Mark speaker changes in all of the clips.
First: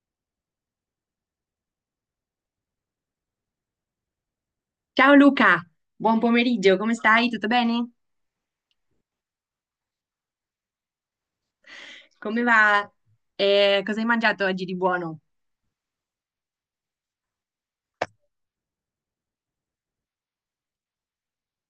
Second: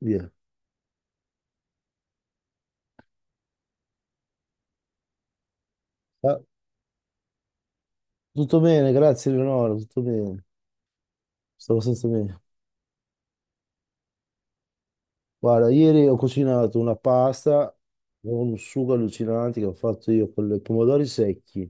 Speaker 1: Via.
Speaker 2: Ciao Luca, buon
Speaker 1: Ah,
Speaker 2: pomeriggio, come stai? Tutto bene?
Speaker 1: Tutto bene, grazie Leonora, tutto bene. Stavo senza me.
Speaker 2: Come va? Cosa hai mangiato oggi di buono?
Speaker 1: Guarda, ieri ho cucinato una pasta con un sugo allucinante che ho fatto io con i pomodori secchi.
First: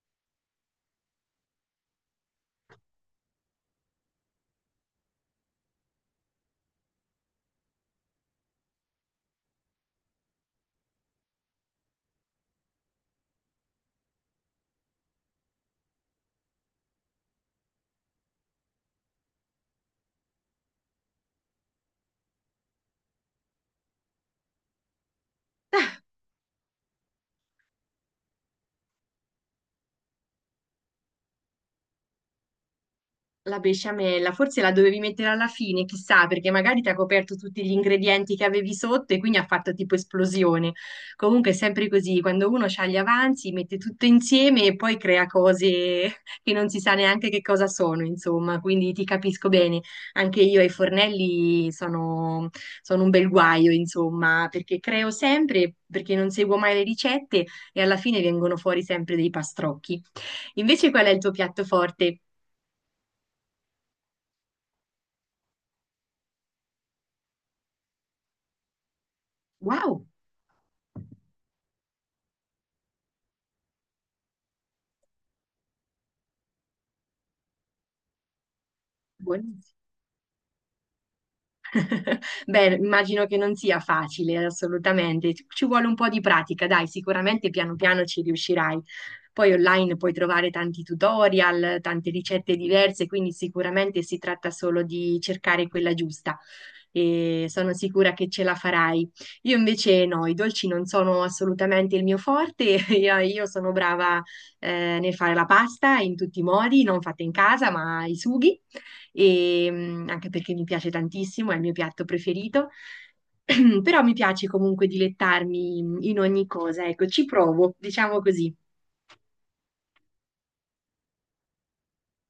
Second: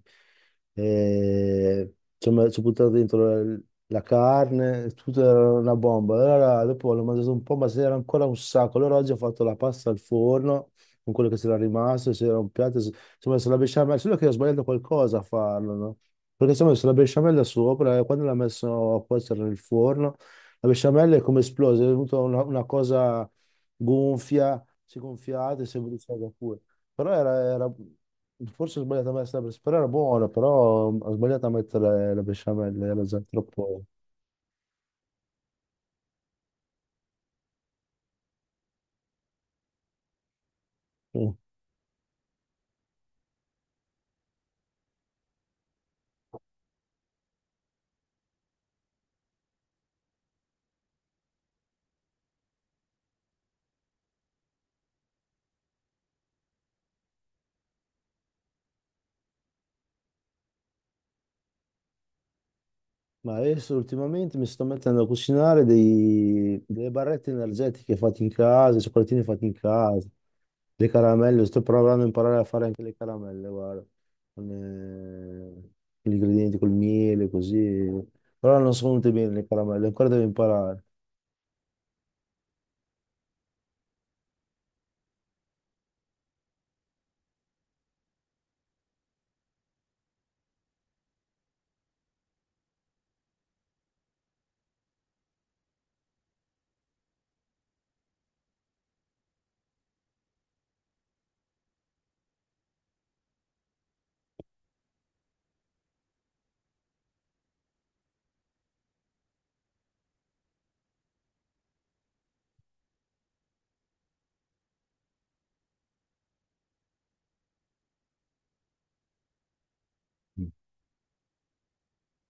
Speaker 1: E ci ho buttato dentro la, la carne, tutto era una bomba. Allora, dopo l'ho mangiato un po', ma c'era ancora un sacco. Allora oggi ho fatto la pasta al forno con quello che c'era rimasto, c'era un piatto, ci ho messo la besciamella, solo che ho sbagliato qualcosa a farlo, no? Perché ci ho messo la besciamella sopra e quando l'ho messo a cuocere nel forno, la besciamella è come esplosa, è venuta una cosa gonfia, si gonfiate, sembra di saga pure. Però era forse ho sbagliato a mettere la besciamella, però era buona, però ho sbagliato a mettere la besciamella, era già
Speaker 2: La
Speaker 1: troppo.
Speaker 2: besciamella, forse la dovevi mettere alla fine, chissà, perché magari ti ha coperto tutti gli ingredienti che avevi sotto e quindi ha fatto tipo esplosione.
Speaker 1: Mm.
Speaker 2: Comunque è sempre così, quando uno ha gli avanzi, mette tutto insieme e poi crea cose che non si sa neanche che cosa sono, insomma, quindi ti capisco bene. Anche io ai fornelli sono un bel guaio, insomma, perché creo sempre, perché non seguo mai le ricette e alla fine vengono fuori sempre dei pastrocchi. Invece qual è il tuo piatto forte?
Speaker 1: Ma adesso ultimamente mi sto mettendo a cucinare delle barrette energetiche fatte in casa, i cioccolatini fatti in
Speaker 2: Wow!
Speaker 1: casa, le caramelle, sto provando a imparare a fare anche le caramelle, guarda, con, eh, con gli ingredienti, col miele, così. Però non sono venute bene le
Speaker 2: Buonissimo.
Speaker 1: caramelle, ancora devo imparare.
Speaker 2: Beh, immagino che non sia facile, assolutamente. Ci vuole un po' di pratica, dai, sicuramente piano piano ci riuscirai. Poi online puoi trovare tanti tutorial, tante ricette diverse, quindi sicuramente si tratta solo di cercare quella giusta. E sono sicura che ce la farai. Io invece no, i dolci non sono assolutamente il mio forte. Io sono brava nel fare la pasta in tutti i modi, non fatta in casa, ma i sughi e anche perché mi piace tantissimo, è il mio piatto preferito, però mi piace comunque dilettarmi in ogni cosa, ecco, ci provo, diciamo così.
Speaker 1: Mm.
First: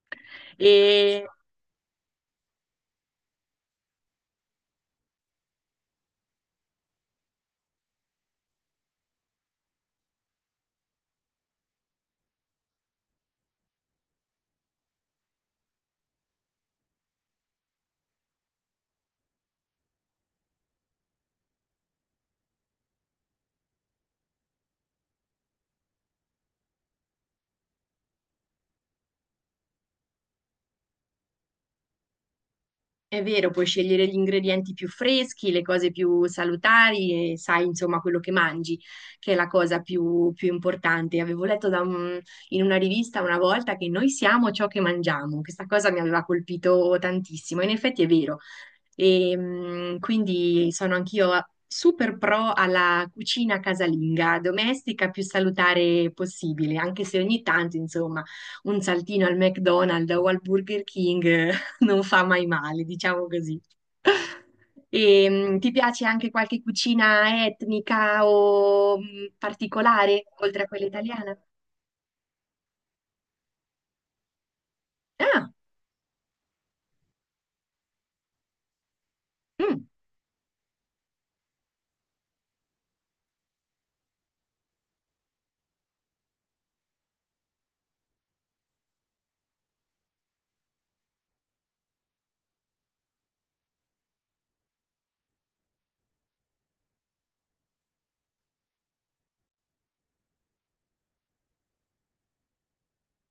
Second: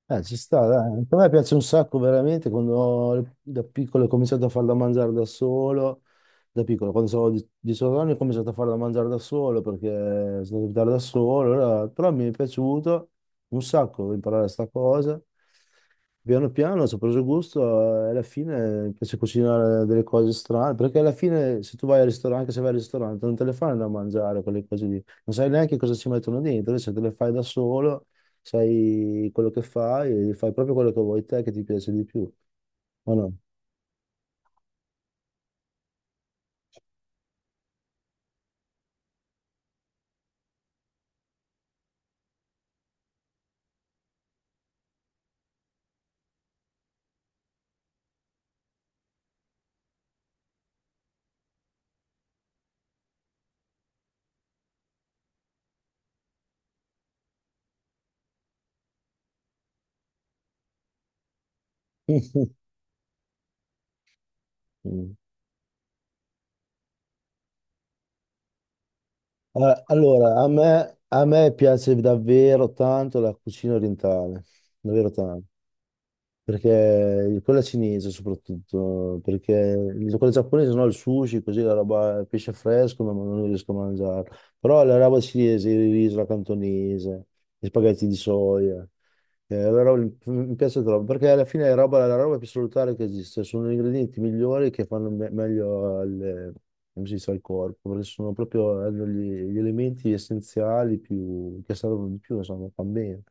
Speaker 1: Ci sta, dai. A
Speaker 2: E
Speaker 1: me piace un sacco veramente quando da piccolo ho cominciato a farla mangiare da solo. Da piccolo, quando avevo 18 anni, ho cominciato a farla mangiare da solo perché sono andato a abitare da solo però mi è piaciuto un sacco imparare questa cosa. Piano piano ci ho preso gusto, e alla fine mi piace cucinare delle cose strane. Perché alla fine, se tu vai al ristorante, anche se vai al ristorante, non te le fanno da mangiare quelle cose lì, non sai neanche cosa ci mettono dentro, invece te le fai da solo, sai quello che fai e fai proprio quello che vuoi te che ti piace di più, o
Speaker 2: È
Speaker 1: no?
Speaker 2: vero, puoi scegliere gli ingredienti più freschi, le cose più salutari e sai insomma quello che mangi, che è la cosa più importante. Avevo letto da in una rivista una volta che noi siamo ciò che mangiamo. Questa cosa mi aveva colpito tantissimo. In effetti è vero. E, quindi sono anch'io super pro alla cucina casalinga, domestica più salutare possibile, anche se ogni tanto insomma un saltino al McDonald's o al Burger King non fa mai male, diciamo così. E, ti piace anche qualche cucina etnica o particolare,
Speaker 1: Allora,
Speaker 2: oltre a quella
Speaker 1: a
Speaker 2: italiana?
Speaker 1: me piace davvero tanto la cucina orientale, davvero tanto.
Speaker 2: Ah,
Speaker 1: Perché quella cinese soprattutto, perché
Speaker 2: mm.
Speaker 1: quella giapponese no, il sushi, così la roba, il pesce fresco, no, ma non riesco a mangiare. Però la roba cinese, il riso, la cantonese, gli spaghetti di soia, mi piace troppo, perché alla fine è roba, la roba più salutare che esiste, sono gli ingredienti migliori che fanno meglio al, come si dice, al corpo, perché sono proprio hanno gli elementi essenziali più, che servono di più, insomma, fa bene.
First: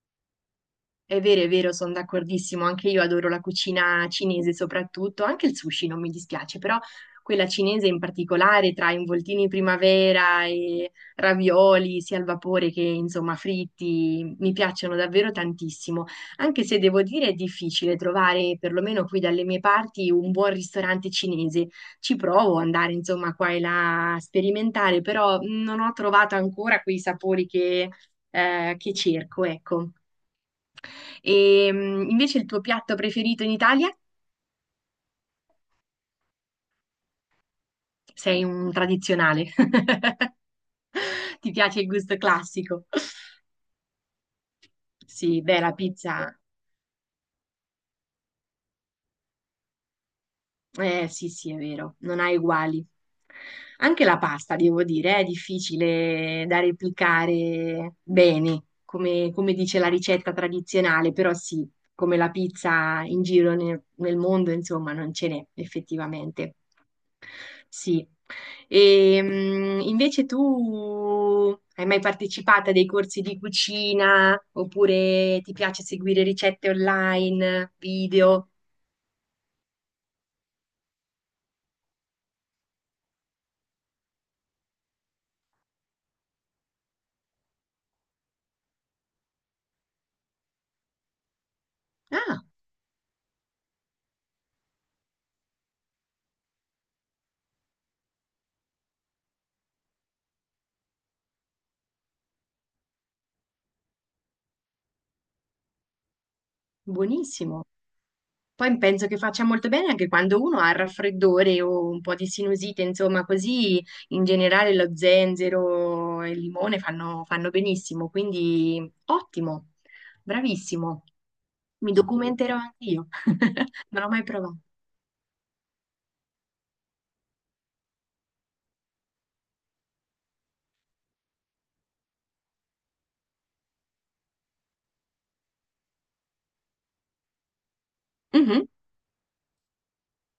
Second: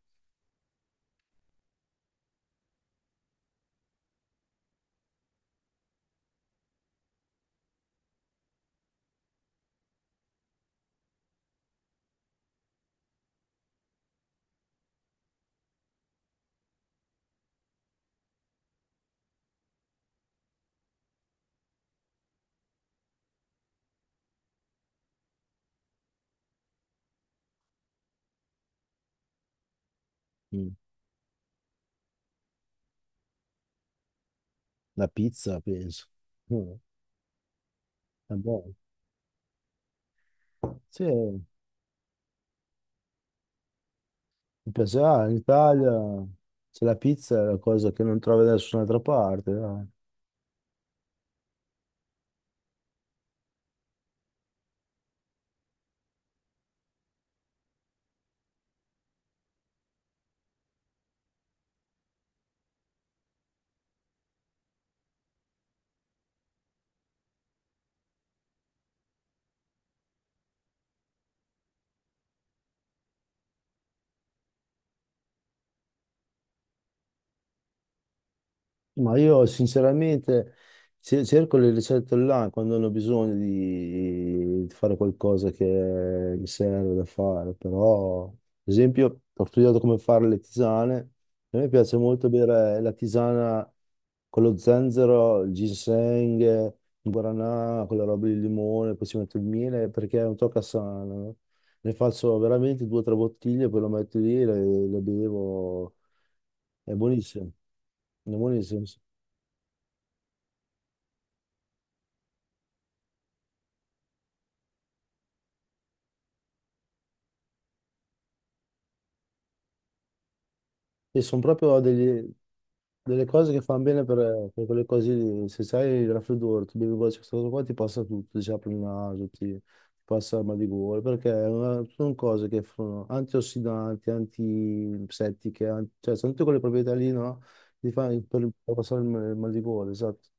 Speaker 2: È vero, sono d'accordissimo, anche io adoro la cucina cinese soprattutto, anche il sushi non mi dispiace, però quella cinese in particolare tra involtini in primavera e ravioli sia al vapore che insomma fritti, mi piacciono davvero tantissimo, anche se devo dire è difficile trovare, perlomeno qui dalle mie parti, un buon ristorante cinese. Ci provo ad andare insomma qua e là a sperimentare, però non ho trovato ancora quei sapori che cerco, ecco.
Speaker 1: Mm.
Speaker 2: E invece il tuo piatto preferito in Italia?
Speaker 1: La pizza, penso. Mm. È
Speaker 2: Sei un
Speaker 1: buono.
Speaker 2: tradizionale.
Speaker 1: Sì, mi
Speaker 2: Ti piace il gusto classico?
Speaker 1: piacerà. In
Speaker 2: Sì, beh, la
Speaker 1: Italia
Speaker 2: pizza.
Speaker 1: c'è la pizza, è la cosa che non trovi da nessun'altra parte. Dai.
Speaker 2: Eh sì, sì, è vero, non ha uguali. Anche la pasta, devo dire, è difficile da replicare bene, come dice la ricetta tradizionale, però sì, come la pizza in giro nel mondo, insomma, non ce n'è effettivamente. Sì. E, invece tu hai mai partecipato a dei corsi di cucina oppure ti piace seguire ricette online, video?
Speaker 1: Ma io sinceramente cerco le ricette online quando hanno bisogno di fare qualcosa che mi serve da fare, però ad esempio ho studiato come fare le tisane, a me piace molto
Speaker 2: Ah,
Speaker 1: bere la tisana con lo zenzero, il ginseng, il guaranà, quella roba di limone, poi ci metto il miele perché è un tocca sano, no? Ne faccio veramente due o tre bottiglie, poi lo metto lì e le bevo, è buonissimo.
Speaker 2: buonissimo.
Speaker 1: È
Speaker 2: Poi
Speaker 1: buonissimo, sì.
Speaker 2: penso che faccia molto bene anche quando uno ha il raffreddore o un po' di sinusite, insomma, così in generale lo zenzero e il limone fanno benissimo, quindi ottimo, bravissimo.
Speaker 1: Sì, sono proprio
Speaker 2: Mi documenterò anche io,
Speaker 1: delle cose che fanno
Speaker 2: non
Speaker 1: bene
Speaker 2: l'ho mai provato.
Speaker 1: per quelle cose lì. Se sai il raffreddore, tu bevi questa cosa qua, ti passa tutto, ti apre il naso, ti passa il mal di gola, perché è sono cose che sono antiossidanti, antiseptiche, cioè sono tutte quelle proprietà lì, no? Ti fa
Speaker 2: Mhm,
Speaker 1: per passare il mal di gola, esatto.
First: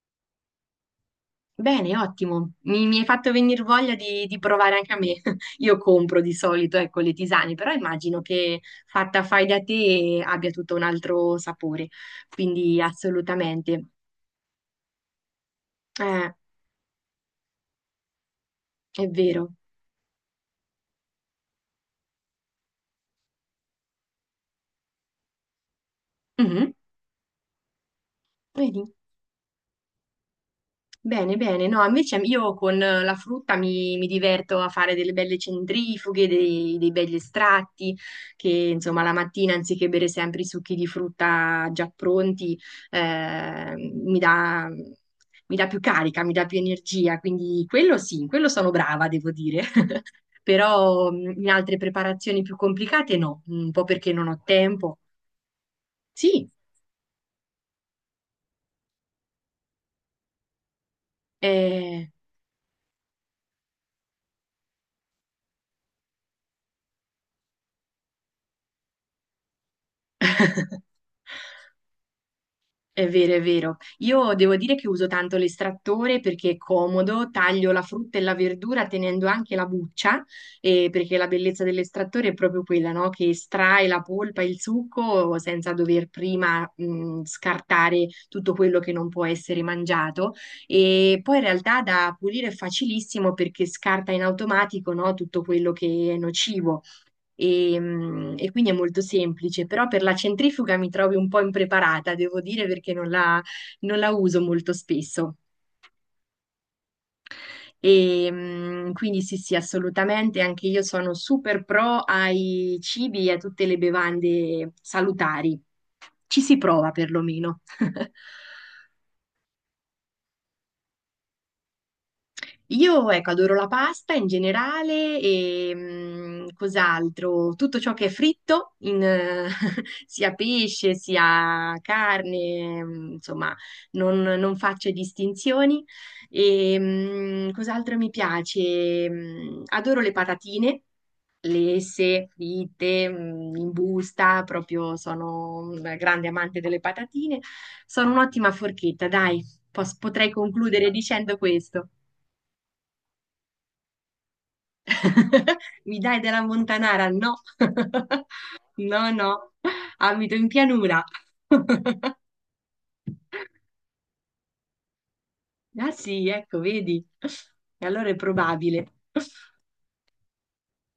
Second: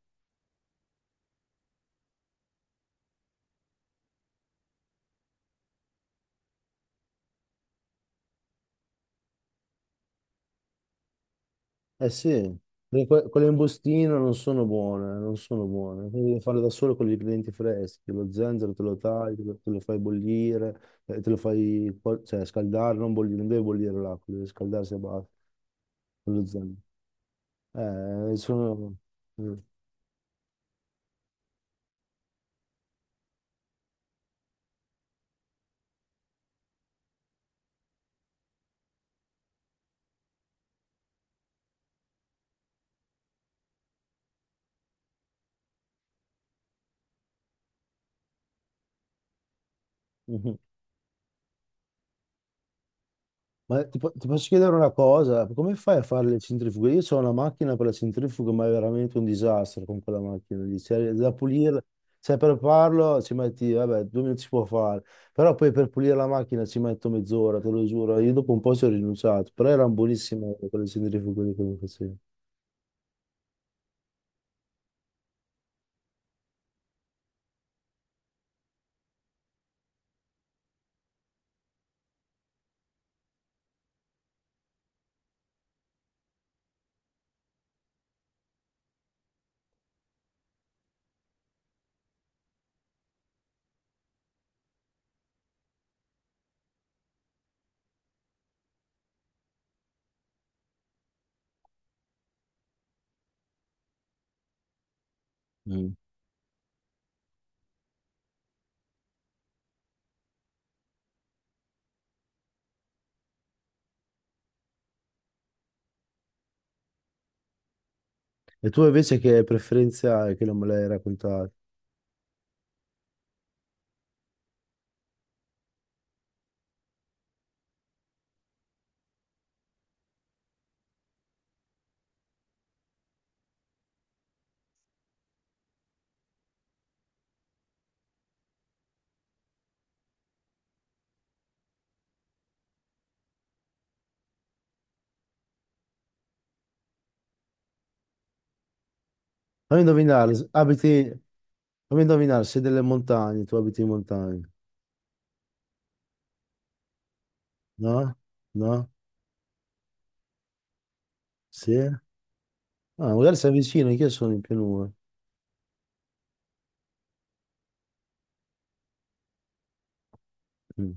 Speaker 2: bene, ottimo. Mi hai fatto venire voglia di provare anche a me. Io compro di solito, ecco, le tisane, però immagino che fatta fai da te abbia tutto un altro sapore,
Speaker 1: Eh sì,
Speaker 2: quindi
Speaker 1: perché quelle in
Speaker 2: assolutamente.
Speaker 1: bustino non sono buone, non sono buone. Quindi
Speaker 2: Eh,
Speaker 1: devi farle da solo con gli ingredienti freschi, lo zenzero te lo
Speaker 2: È
Speaker 1: tagli,
Speaker 2: vero.
Speaker 1: te lo fai bollire, te lo fai cioè, scaldare, non bollire, non deve bollire l'acqua, deve scaldarsi a basta, con lo
Speaker 2: Mhm.
Speaker 1: zenzero.
Speaker 2: Vedi?
Speaker 1: Sono...
Speaker 2: Bene, bene. No, invece io con la frutta mi diverto a fare delle belle centrifughe, dei begli estratti, che insomma la mattina anziché bere sempre i succhi di frutta già pronti, eh, mi dà, mi dà più carica, mi dà più energia. Quindi quello sì, in quello sono brava, devo dire.
Speaker 1: Mm.
Speaker 2: Però in altre preparazioni più complicate no, un
Speaker 1: Ma
Speaker 2: po' perché
Speaker 1: ti
Speaker 2: non ho
Speaker 1: posso chiedere una
Speaker 2: tempo.
Speaker 1: cosa, come fai a fare le
Speaker 2: Sì,
Speaker 1: centrifughe? Io ho una macchina per la centrifuga, ma è veramente un disastro con quella macchina lì. Cioè, da pulirla,
Speaker 2: eh...
Speaker 1: cioè per farlo ci metti, vabbè, 2 minuti si può fare, però poi per pulire la macchina ci metto mezz'ora, te lo giuro. Io dopo un po' ci ho rinunciato, però erano buonissime quelle centrifughe lì che mi facevi.
Speaker 2: È vero, è vero. Io devo dire che uso tanto l'estrattore perché è comodo, taglio la frutta e la verdura tenendo anche la buccia, perché la bellezza dell'estrattore è proprio quella, no? Che estrae la polpa e il succo senza dover prima, scartare tutto quello che non può essere mangiato. E poi in realtà da pulire è facilissimo perché scarta in automatico, no? Tutto quello che è nocivo e quindi è molto semplice, però per la centrifuga mi trovi un po' impreparata, devo dire, perché non la uso molto spesso.
Speaker 1: Mm.
Speaker 2: E, quindi sì, sì, assolutamente, anche io sono super pro ai cibi e a tutte le bevande salutari. Ci si prova perlomeno.
Speaker 1: E tu invece che preferenze hai che non me l'hai raccontato?
Speaker 2: Io, ecco, adoro la pasta in generale e cos'altro? Tutto ciò che è fritto, sia pesce sia carne, insomma, non faccio distinzioni. E, cos'altro mi piace? Adoro le patatine. Lesse, fritte, in busta, proprio sono un grande amante delle patatine. Sono un'ottima forchetta, dai,
Speaker 1: Fammi
Speaker 2: potrei
Speaker 1: indovinare, s-
Speaker 2: concludere
Speaker 1: abiti,
Speaker 2: dicendo questo.
Speaker 1: Fammi indovinare, sei delle montagne, tu abiti in montagna,
Speaker 2: Mi dai della Montanara? No,
Speaker 1: no? No?
Speaker 2: no, no, abito in pianura.
Speaker 1: Sì? Ah, magari sei vicino, che sono in pianura.
Speaker 2: Ah sì, ecco, vedi. E allora è probabile.
Speaker 1: Mm.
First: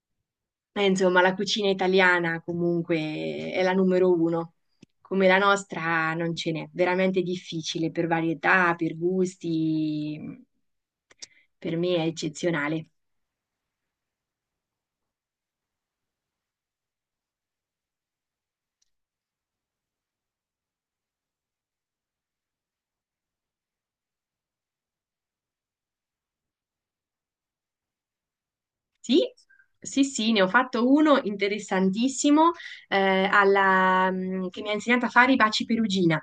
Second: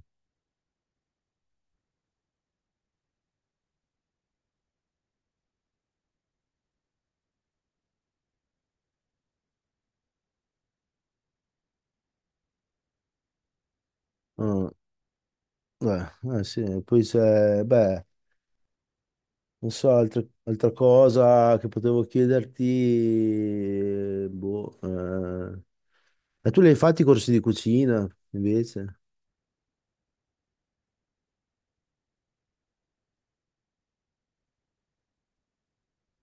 Speaker 2: Insomma, la cucina italiana comunque è la numero uno. Come la nostra non ce n'è, veramente difficile per varietà, per gusti. Per me è eccezionale.
Speaker 1: Ah, eh, sì, poi se, beh, non so, altra cosa che potevo chiederti, boh, eh. E tu li hai fatti i corsi di cucina, invece?
Speaker 2: Sì, sì, sì, ne ho fatto uno interessantissimo che mi ha insegnato a fare i baci perugina.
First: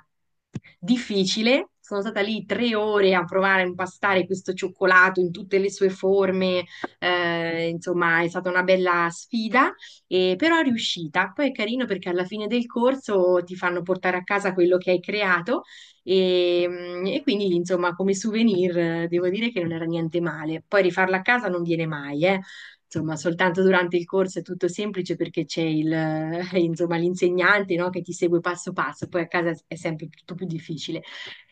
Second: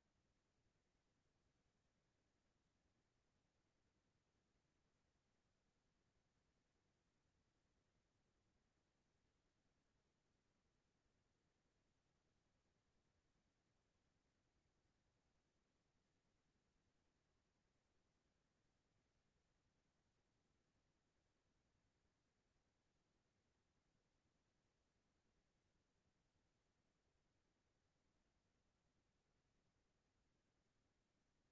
Speaker 2: Difficile, sono stata lì 3 ore a provare a impastare questo cioccolato in tutte le sue forme, insomma è stata una bella sfida, però è riuscita. Poi è carino perché alla fine del corso ti fanno portare a casa quello che hai creato e quindi insomma come souvenir devo dire che non era niente male. Poi rifarla a casa non viene mai, eh. Insomma, soltanto durante il corso è tutto semplice perché c'è insomma, l'insegnante, no, che ti segue passo passo, poi a casa è sempre tutto più difficile.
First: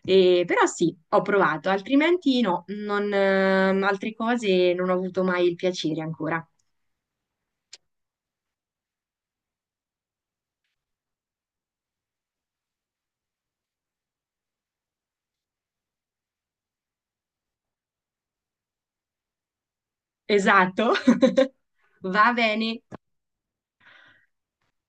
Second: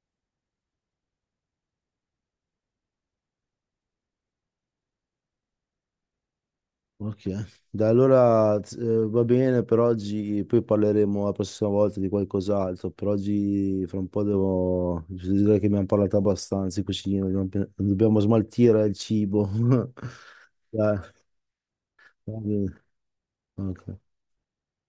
Speaker 2: Però sì, ho provato, altrimenti no, non, altre cose non ho avuto mai il piacere ancora.
Speaker 1: Ok, da allora, va bene per oggi, poi parleremo la prossima volta di qualcos'altro, per oggi fra un po' devo, devo dire che abbiamo parlato abbastanza di cucina, dobbiamo, dobbiamo smaltire il cibo.
Speaker 2: Esatto,
Speaker 1: Dai.
Speaker 2: va
Speaker 1: Anche.
Speaker 2: bene.
Speaker 1: Ok.